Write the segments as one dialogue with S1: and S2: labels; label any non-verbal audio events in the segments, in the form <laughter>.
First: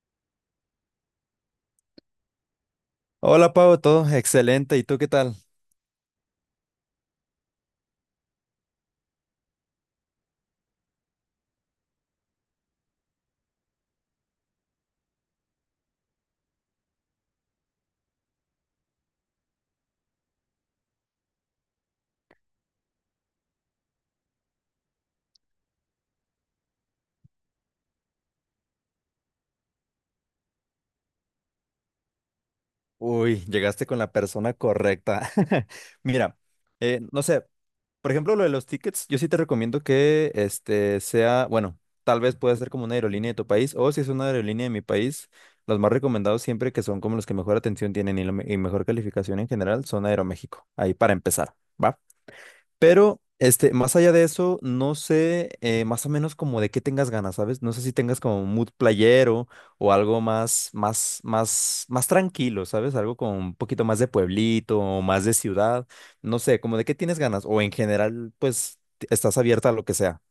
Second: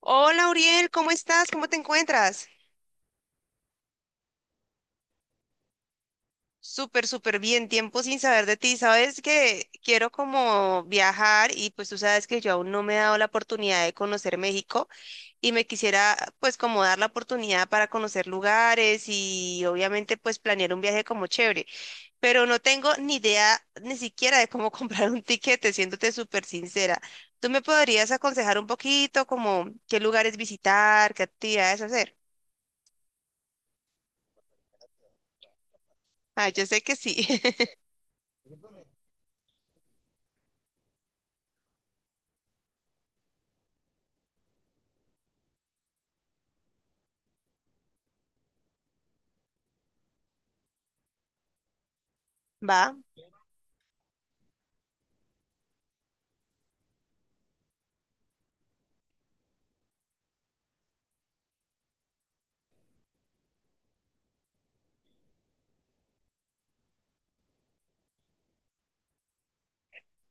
S1: Hola, Uriel, ¿cómo estás? ¿Cómo te encuentras?
S2: Hola Pau, todo excelente. ¿Y tú qué tal?
S1: Súper bien, tiempo sin saber de ti. Sabes que quiero como viajar y pues tú sabes que yo aún no me he dado la oportunidad de conocer México y me quisiera pues como dar la oportunidad para conocer lugares y obviamente pues planear un viaje como chévere, pero no tengo ni idea ni siquiera de cómo <laughs> comprar un tiquete, siéndote súper sincera. ¿Tú me podrías aconsejar un poquito como qué lugares visitar, qué actividades hacer?
S2: Uy, llegaste con la persona correcta. <laughs> Mira,
S1: Ah, yo sé que
S2: no
S1: sí.
S2: sé,
S1: <laughs>
S2: por ejemplo, lo de los tickets, yo sí te recomiendo que este sea, bueno, tal vez pueda ser como una aerolínea de tu país o si es una aerolínea de mi país, los más recomendados siempre que son como los que mejor atención tienen y, y mejor calificación en general son Aeroméxico. Ahí para empezar, ¿va?
S1: Va.
S2: Pero, este, más allá de eso, no sé más o menos como de qué tengas ganas, ¿sabes? No sé si tengas como un mood playero o algo más, más tranquilo, ¿sabes? Algo con un poquito más de pueblito o más de ciudad. No sé, como de qué tienes ganas. O en general, pues, estás abierta a lo que sea.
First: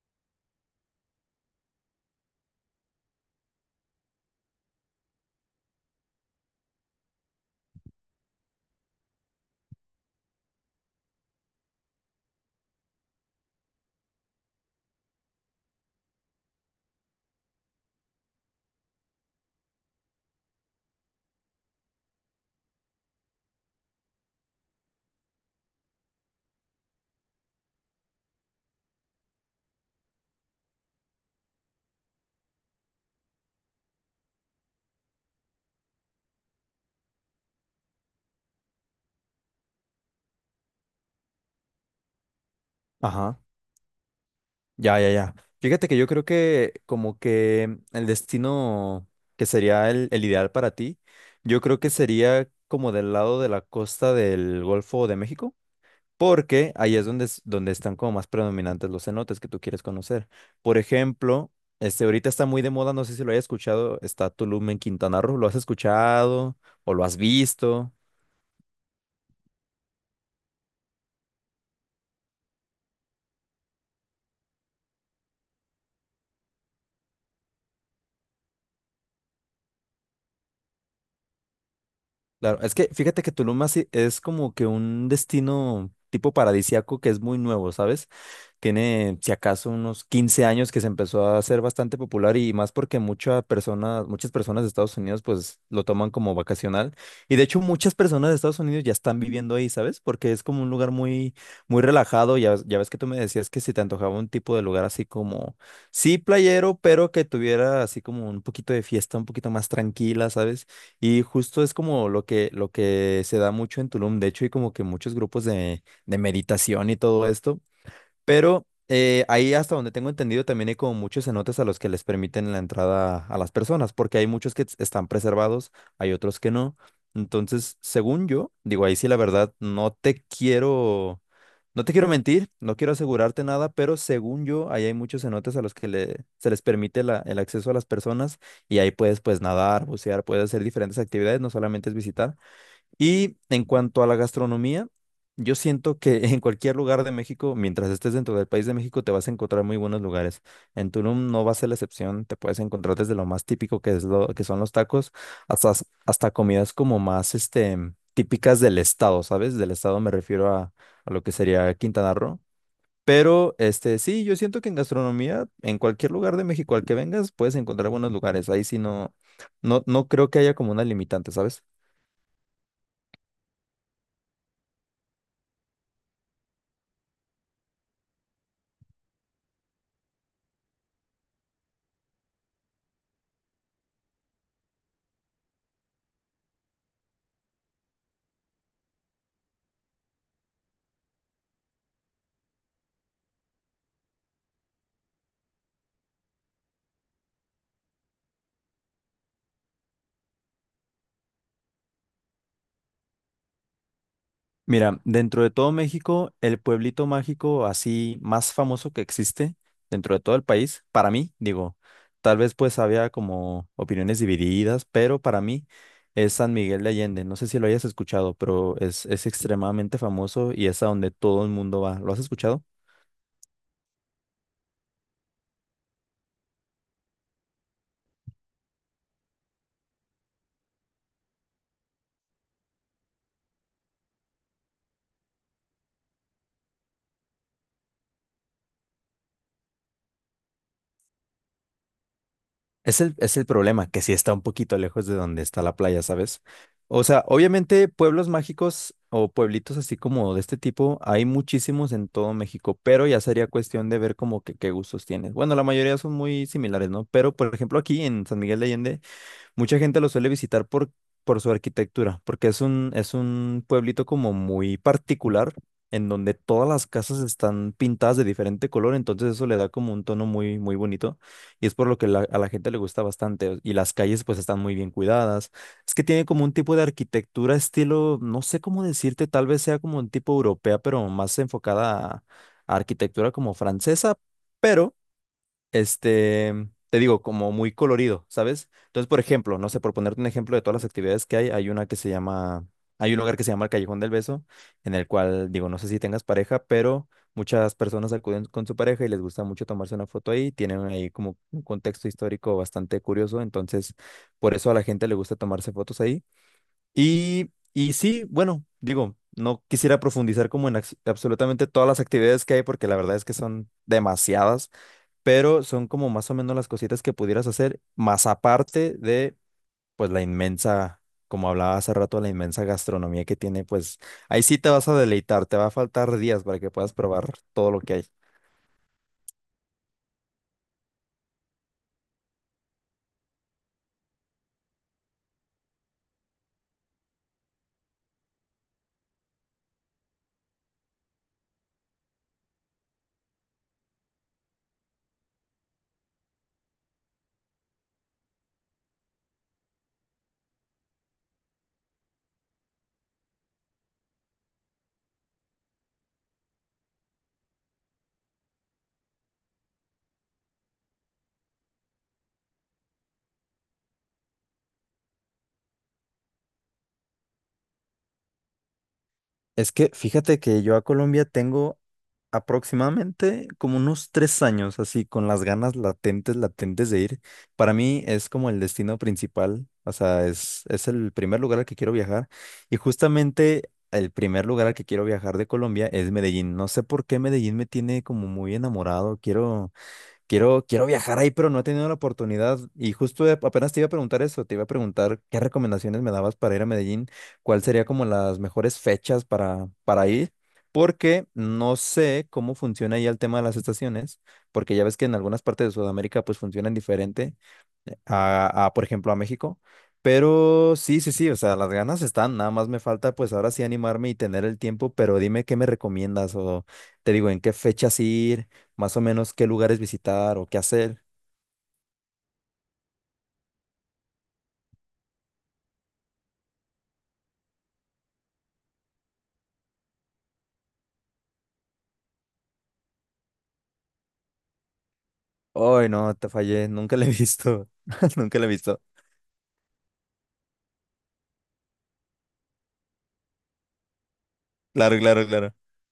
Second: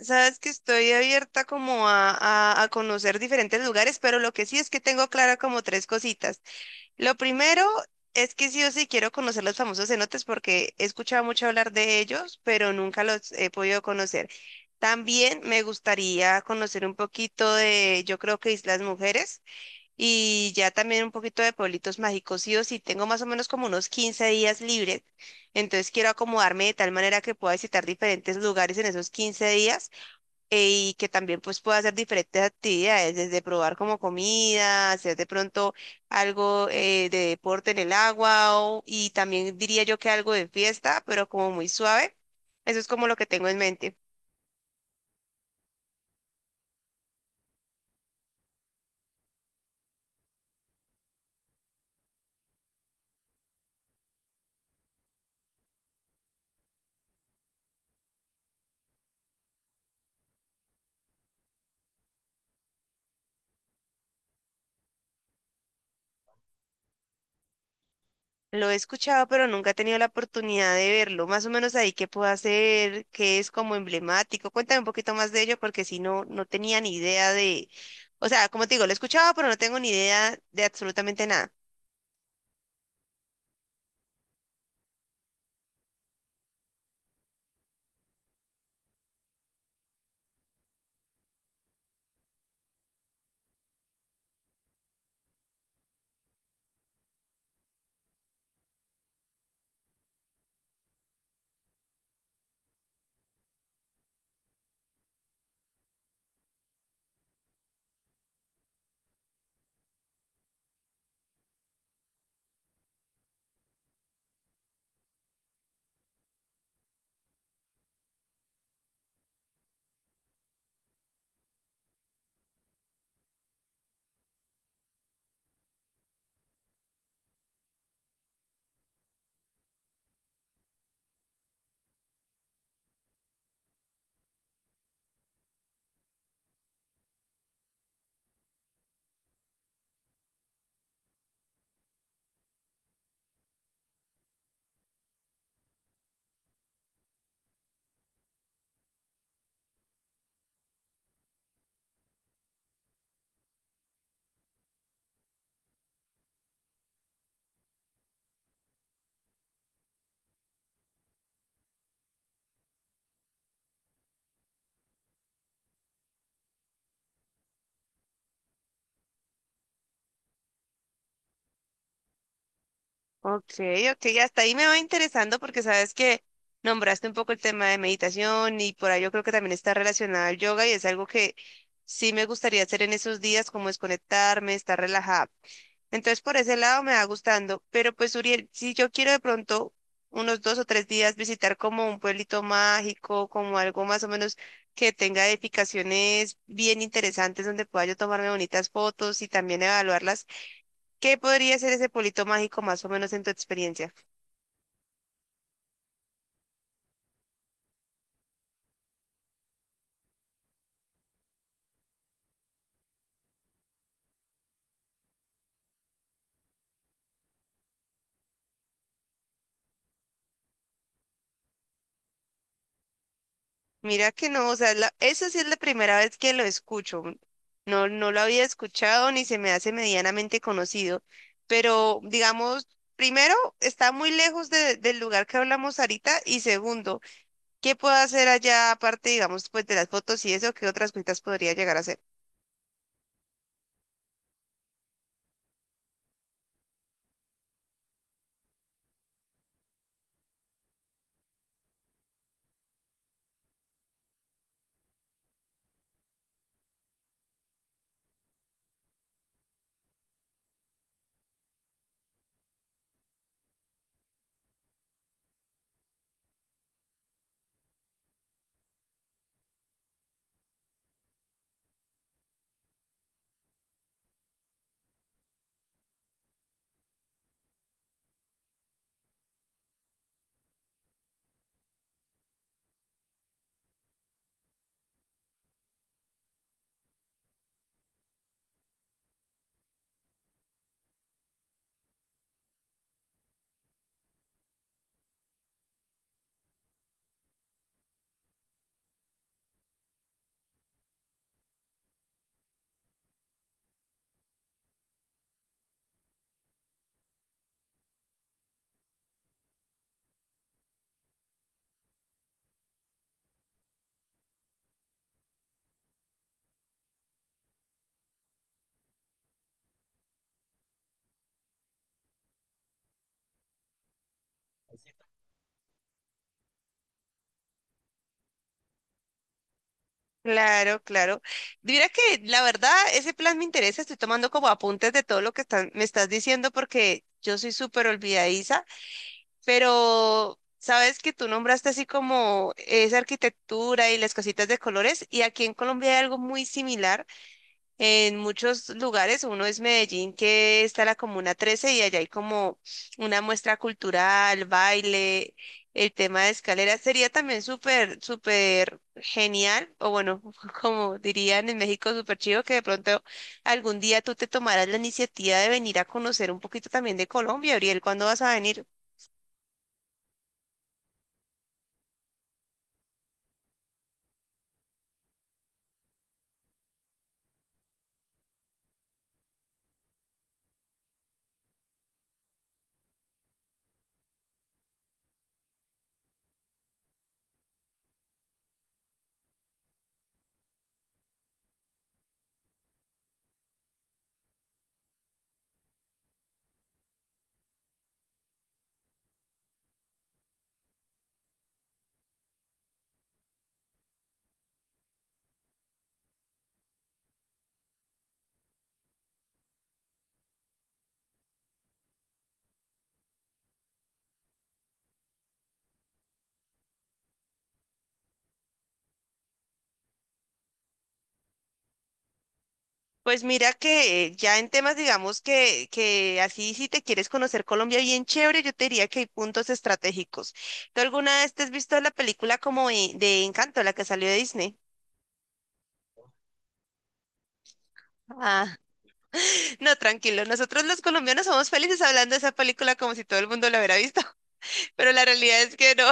S1: Sabes que estoy abierta como a conocer diferentes lugares, pero lo que sí es que tengo clara como tres cositas. Lo primero es que sí o sí quiero conocer los famosos cenotes porque he escuchado mucho hablar de ellos, pero nunca los he podido conocer. También me gustaría conocer un poquito de, yo creo que Islas Mujeres y ya también un poquito de pueblitos mágicos. Sí o sí, tengo más o menos como unos 15 días libres, entonces quiero acomodarme de tal manera que pueda visitar diferentes lugares en esos 15 días y que también pues pueda hacer diferentes actividades, desde probar como comida, hacer de pronto algo de deporte en el agua y también diría yo que algo de fiesta, pero como muy suave. Eso es como lo que
S2: Ajá.
S1: tengo en mente.
S2: Ya, ya, ya. Fíjate que yo creo que como que el destino que sería el ideal para ti, yo creo que sería como del lado de la costa del Golfo de México. Porque ahí es donde, donde están como más predominantes los cenotes que tú quieres conocer. Por ejemplo, este ahorita está muy de moda, no sé si lo hayas escuchado, está Tulum en Quintana Roo. ¿Lo has escuchado o lo has visto?
S1: Lo he escuchado, pero nunca he tenido la oportunidad de verlo. Más o menos ahí qué puedo hacer, qué es como emblemático. Cuéntame un poquito más de ello porque si no, no tenía ni idea de, o sea, como te digo, lo he escuchado, pero no tengo ni idea de absolutamente nada.
S2: Claro, es que fíjate que Tulum así es como que un destino tipo paradisiaco que es muy nuevo, ¿sabes? Tiene, si acaso, unos 15 años que se empezó a hacer bastante popular y más porque muchas personas de Estados Unidos pues lo toman como vacacional. Y de hecho muchas personas de Estados Unidos ya están viviendo ahí, ¿sabes? Porque es como un lugar muy, muy relajado. Ya, ya ves que tú me decías que si te antojaba un tipo de lugar así como, sí, playero, pero que tuviera así como un poquito de fiesta, un poquito más tranquila, ¿sabes? Y justo es como lo que se da mucho en Tulum, de hecho, y como que muchos grupos de meditación y todo esto pero ahí hasta donde tengo entendido también hay como muchos cenotes a los que les permiten la entrada a las personas, porque hay muchos que están preservados, hay otros que no. Entonces, según yo, digo, ahí sí la verdad, no te quiero, no te quiero mentir, no quiero asegurarte nada, pero según yo, ahí hay muchos cenotes a los que se les permite el acceso a las personas y ahí puedes pues nadar, bucear, puedes hacer diferentes actividades, no solamente es visitar. Y en cuanto a la gastronomía, yo siento que <laughs> en cualquier lugar de México, mientras estés dentro del país de México, te vas a encontrar muy buenos lugares. En Tulum no va a ser la excepción, te puedes encontrar desde lo más típico que es lo que son los tacos, hasta comidas como más este, típicas del estado, ¿sabes? Del estado me refiero a lo que sería Quintana Roo. Pero este sí, yo siento que en gastronomía, en cualquier lugar de México al que vengas, puedes encontrar buenos lugares. Ahí sí no, no creo que haya como una limitante, ¿sabes?
S1: Ok, ok, hasta ahí me va interesando porque sabes que nombraste un poco el tema de meditación y por ahí yo creo que también está relacionado al yoga y es algo que sí me gustaría hacer en esos días, como desconectarme, estar relajada. Entonces por ese lado me va gustando, pero pues Uriel, si yo quiero de pronto unos dos o tres días visitar como un pueblito mágico, como algo más o menos que tenga edificaciones bien interesantes donde pueda yo tomarme bonitas fotos y también evaluarlas. ¿Qué podría ser ese polito mágico más o menos en tu experiencia?
S2: Mira, dentro de todo México, el pueblito mágico así más famoso que existe dentro de todo el país, para mí, digo, tal vez pues había como opiniones divididas, pero para mí es San Miguel de Allende. No sé si lo hayas escuchado, pero es extremadamente famoso y es a donde todo el mundo va. ¿Lo has escuchado?
S1: Mira que no, o sea, eso sí es la primera vez que lo escucho. No, no lo había escuchado ni se me hace medianamente conocido, pero digamos, primero, está muy lejos del lugar que hablamos ahorita y segundo, ¿qué puedo hacer allá aparte, digamos, pues de las fotos y eso, qué otras cositas podría llegar a hacer?
S2: Es el problema, que sí está un poquito lejos de donde está la playa, ¿sabes? O sea, obviamente pueblos mágicos o pueblitos así como de este tipo hay muchísimos en todo México, pero ya sería cuestión de ver como que qué gustos tienes. Bueno, la mayoría son muy similares, ¿no? Pero, por ejemplo, aquí en San Miguel de Allende mucha gente lo suele visitar por su arquitectura, porque es un pueblito como muy particular, en donde todas las casas están pintadas de diferente color, entonces eso le da como un tono muy, muy bonito, y es por lo que a la gente le gusta bastante, y las calles pues están muy bien cuidadas. Es que tiene como un tipo de arquitectura, estilo, no sé cómo decirte, tal vez sea como un tipo europea, pero más enfocada a arquitectura como francesa, pero este, te digo, como muy colorido, ¿sabes? Entonces, por ejemplo, no sé, por ponerte un ejemplo de todas las actividades que hay una que se llama, hay un lugar que se llama el Callejón del Beso, en el cual, digo, no sé si tengas pareja, pero muchas personas acuden con su pareja y les gusta mucho tomarse una foto ahí, tienen ahí como un contexto histórico bastante curioso, entonces, por eso a la gente le gusta tomarse fotos ahí. Y sí, bueno, digo... No quisiera profundizar como en absolutamente todas las actividades que hay porque la verdad es que son demasiadas pero son como más o menos las cositas que pudieras hacer, más aparte de, pues, la inmensa, como hablaba hace rato, la inmensa gastronomía que tiene, pues, ahí sí te vas a deleitar, te va a faltar días para que puedas probar todo lo que hay.
S1: Claro, claro. Mira que la verdad, ese plan me interesa, estoy tomando como apuntes de todo lo que están, me estás diciendo porque yo soy súper olvidadiza, pero sabes que tú nombraste así como esa arquitectura y las cositas de colores, y aquí en Colombia hay algo muy similar. En muchos lugares, uno es Medellín, que está la Comuna 13, y allá hay como una muestra cultural, baile, el tema de escaleras. Sería también súper genial, o bueno, <laughs> como dirían en México, súper chido, que de pronto algún día tú te tomarás la iniciativa de venir a conocer un poquito también de Colombia, Ariel, ¿cuándo vas a venir?
S2: Es que fíjate que yo a Colombia tengo aproximadamente como unos 3 años, así con las ganas latentes, latentes de ir. Para mí es como el destino principal, o sea, es el primer lugar al que quiero viajar. Y justamente el primer lugar al que quiero viajar de Colombia es Medellín. No sé por qué Medellín me tiene como muy enamorado. Quiero... Quiero, quiero viajar ahí, pero no he tenido la oportunidad. Y justo apenas te iba a preguntar eso, te iba a preguntar qué recomendaciones me dabas para ir a Medellín, cuál sería como las mejores fechas para ir, porque no sé cómo funciona ahí el tema de las estaciones, porque ya ves que en algunas partes de Sudamérica pues funcionan diferente por ejemplo, a México. Pero sí, sí, sí, o sea, las ganas están, nada más me falta pues ahora sí animarme y tener el tiempo, pero dime qué me recomiendas o te digo en qué fechas ir, más o menos qué lugares visitar o qué hacer.
S1: Pues mira que ya en temas, digamos que así si te quieres conocer Colombia bien chévere, yo te diría que hay puntos estratégicos. ¿Tú alguna vez te has visto la película como de Encanto, la que salió de Disney?
S2: Ay, no, te fallé, nunca la he visto, <laughs> nunca la he
S1: Ah,
S2: visto.
S1: <laughs> No, tranquilo, nosotros los colombianos somos felices hablando de esa película como si todo el mundo la hubiera visto, <laughs> pero
S2: Claro,
S1: la
S2: claro,
S1: realidad
S2: claro.
S1: es que no.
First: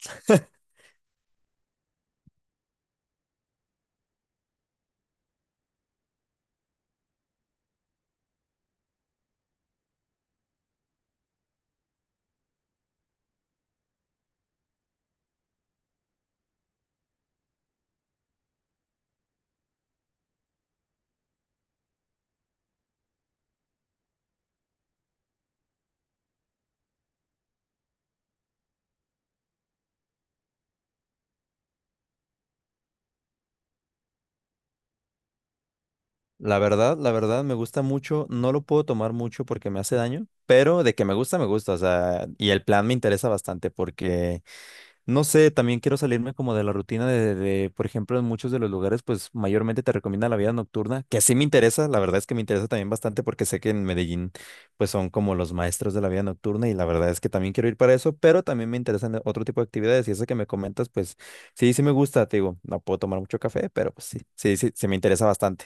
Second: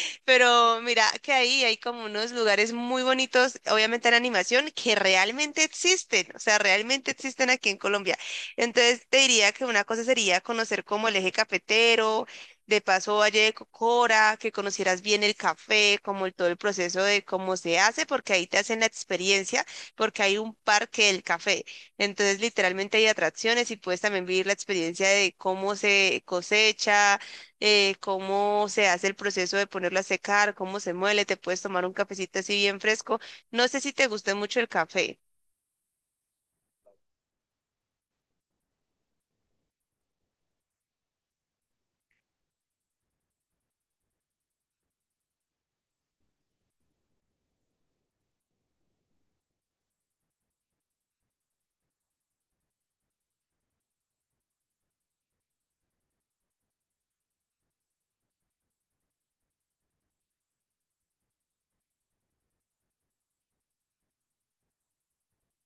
S2: <laughs>
S1: Pero mira que ahí hay como unos lugares muy bonitos, obviamente en animación, que realmente existen, o sea, realmente existen aquí en Colombia. Entonces te diría que una cosa sería conocer como el eje cafetero, de paso Valle de Cocora, que conocieras bien el café, como todo el proceso de cómo se hace, porque ahí te hacen la experiencia, porque hay un parque del café. Entonces literalmente hay atracciones y puedes también vivir la experiencia de cómo se cosecha cómo se hace el proceso de ponerlo a secar, cómo se muele, te puedes tomar un cafecito así bien fresco. No sé si te guste mucho el café.
S2: La verdad me gusta mucho, no lo puedo tomar mucho porque me hace daño, pero de que me gusta, o sea, y el plan me interesa bastante porque no sé, también quiero salirme como de la rutina de, por ejemplo, en muchos de los lugares, pues mayormente te recomienda la vida nocturna, que sí me interesa, la verdad es que me interesa también bastante porque sé que en Medellín, pues son como los maestros de la vida nocturna y la verdad es que también quiero ir para eso, pero también me interesan otro tipo de actividades y eso que me comentas, pues sí, sí me gusta, te digo, no puedo tomar mucho café, pero pues sí, sí me interesa bastante.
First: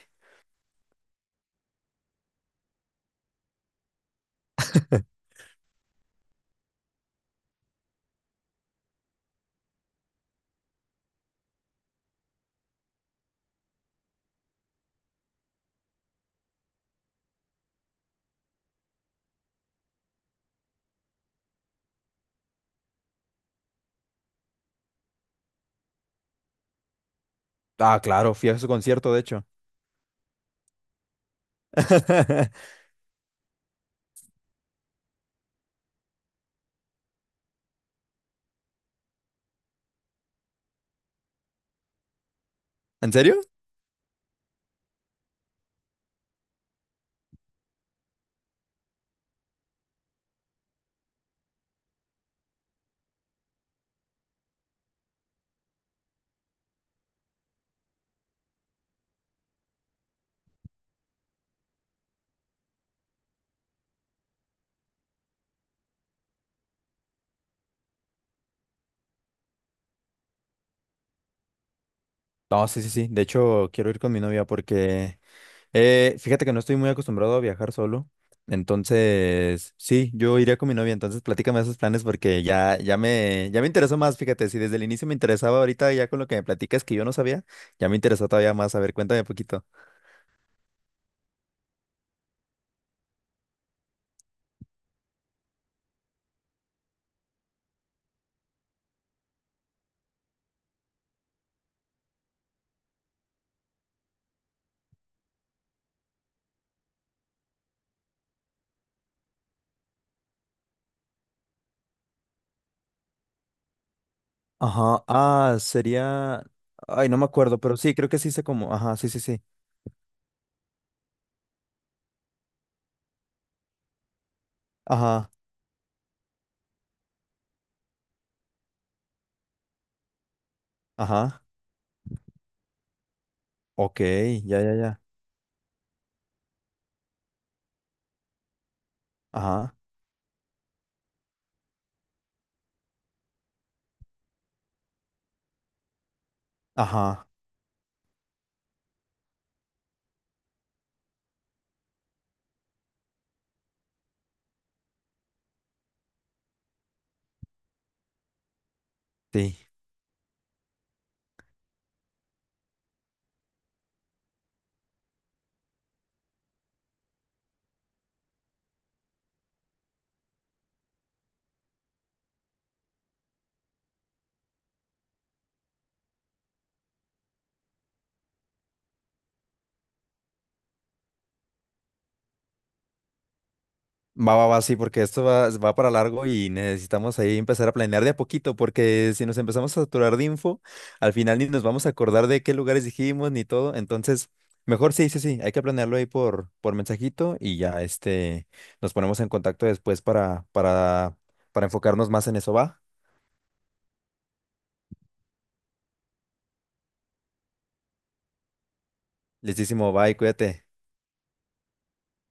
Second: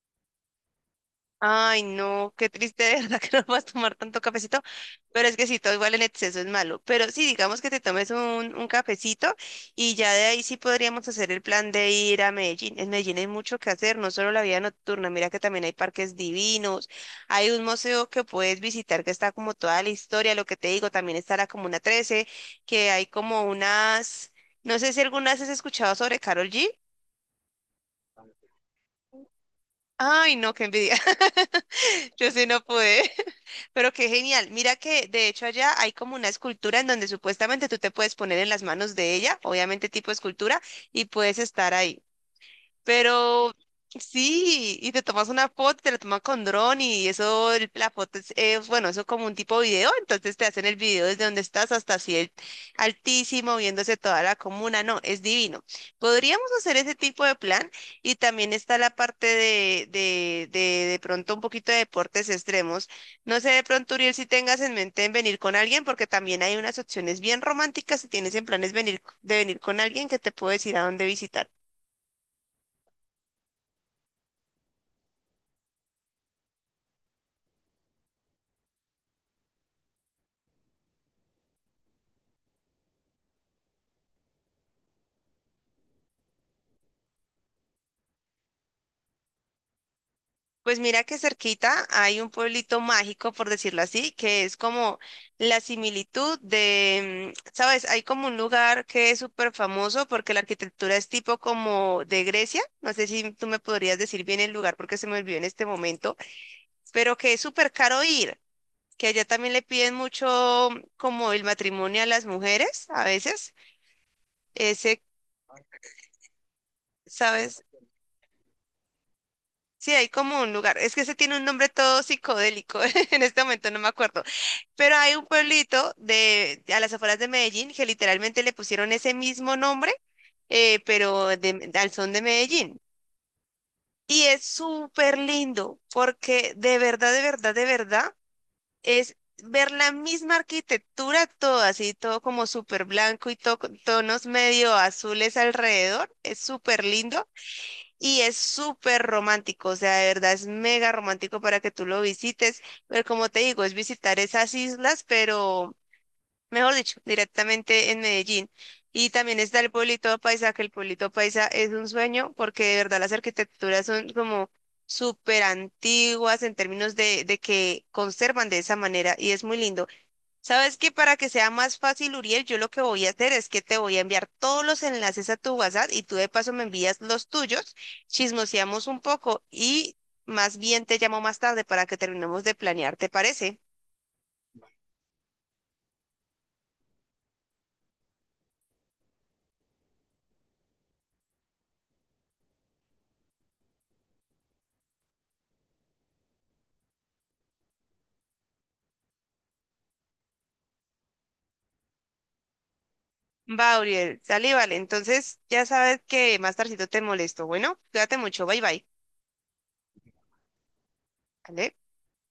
S1: Ay, no, qué triste, de verdad <laughs> que no vas a tomar tanto cafecito,
S2: <laughs>
S1: pero es que si todo igual en exceso es malo, pero sí, digamos que te tomes un cafecito y ya de ahí sí podríamos hacer el plan de ir a Medellín. En Medellín hay mucho que hacer, no solo la vida nocturna, mira que también hay parques divinos, hay un museo que puedes visitar que está como toda la historia, lo que te digo, también está la Comuna 13, que hay como unas, no sé si alguna vez has escuchado sobre Carol G.
S2: Ah, claro, fui a su concierto, de hecho.
S1: Ay, no, qué envidia. <laughs> <laughs> Yo sí no
S2: <laughs>
S1: pude, <laughs> pero qué genial. Mira que de hecho allá hay como una escultura en donde supuestamente tú te puedes poner en las manos de ella, obviamente tipo escultura, y puedes estar ahí.
S2: ¿En serio?
S1: Pero sí, y te tomas una foto, te la tomas con dron y eso, la foto es, bueno, eso como un tipo video, entonces te hacen el video desde donde estás hasta así altísimo, viéndose toda la comuna, no, es divino. Podríamos hacer ese tipo de plan y también está la parte de pronto un poquito de deportes extremos. No sé de pronto, Uriel, si tengas en mente en venir con alguien, porque también hay unas opciones bien románticas si tienes en planes venir, de venir con alguien que te puedo decir a dónde visitar.
S2: No, sí, sí, sí. De hecho, quiero ir con mi novia porque fíjate que no estoy muy acostumbrado a viajar solo. Entonces, sí, yo iría con mi novia. Entonces, platícame esos planes porque ya, ya me interesó más. Fíjate, si desde el inicio me interesaba ahorita ya con lo que me platicas que yo no sabía, ya me interesó todavía más. A ver, cuéntame un poquito.
S1: Pues mira que cerquita hay un pueblito mágico, por decirlo así, que es como la similitud de, ¿sabes? Hay como un lugar que es súper famoso porque la arquitectura es tipo como de Grecia. No sé si tú me podrías decir bien el lugar porque se me olvidó en este momento, pero que es súper caro ir, que allá también le piden mucho como el matrimonio a las mujeres a veces. Ese,
S2: Ajá, ah, sería, ay, no me acuerdo,
S1: ¿sabes?
S2: pero sí, creo que sí sé cómo. Ajá, sí, sí, sí.
S1: Sí, hay como un lugar. Es que ese tiene un nombre todo psicodélico. <laughs> En este momento no me acuerdo. Pero hay un
S2: Ajá,
S1: pueblito de, a las afueras de Medellín que literalmente le pusieron ese mismo nombre, pero
S2: ajá.
S1: al son de Medellín.
S2: Ok,
S1: Y es
S2: ya, ya, ya.
S1: súper lindo porque de verdad es ver
S2: Ajá,
S1: la misma arquitectura, todo así, todo como súper blanco y todo con tonos medio azules alrededor. Es súper lindo
S2: ajá.
S1: y es súper romántico. O sea, de verdad es mega romántico para que tú lo visites. Pero como te digo, es visitar esas islas, pero mejor dicho, directamente en Medellín. Y también está
S2: Sí.
S1: el pueblito paisa, que el pueblito paisa es un sueño porque de verdad las arquitecturas son como súper antiguas en términos de que conservan de esa manera y es muy lindo. ¿Sabes que Para que sea más fácil, Uriel, yo lo que voy a hacer es que te voy a enviar todos los enlaces a tu WhatsApp y tú de paso me envías los tuyos, chismoseamos un poco y más bien te llamo más tarde para que terminemos de planear, ¿te parece?
S2: Va, va, va, sí, porque esto va, va para largo y necesitamos ahí empezar a planear de a poquito, porque si nos empezamos a saturar de info, al final ni nos vamos a acordar de qué lugares dijimos ni todo. Entonces, mejor sí, sí, sí, hay que planearlo ahí por mensajito y ya este, nos ponemos en contacto después para enfocarnos más en eso, va.
S1: Va, Uriel, dale, vale. Entonces, ya sabes que más tardito te molesto. Bueno, cuídate mucho, bye bye.
S2: Listísimo, bye, cuídate.
S1: ¿Vale?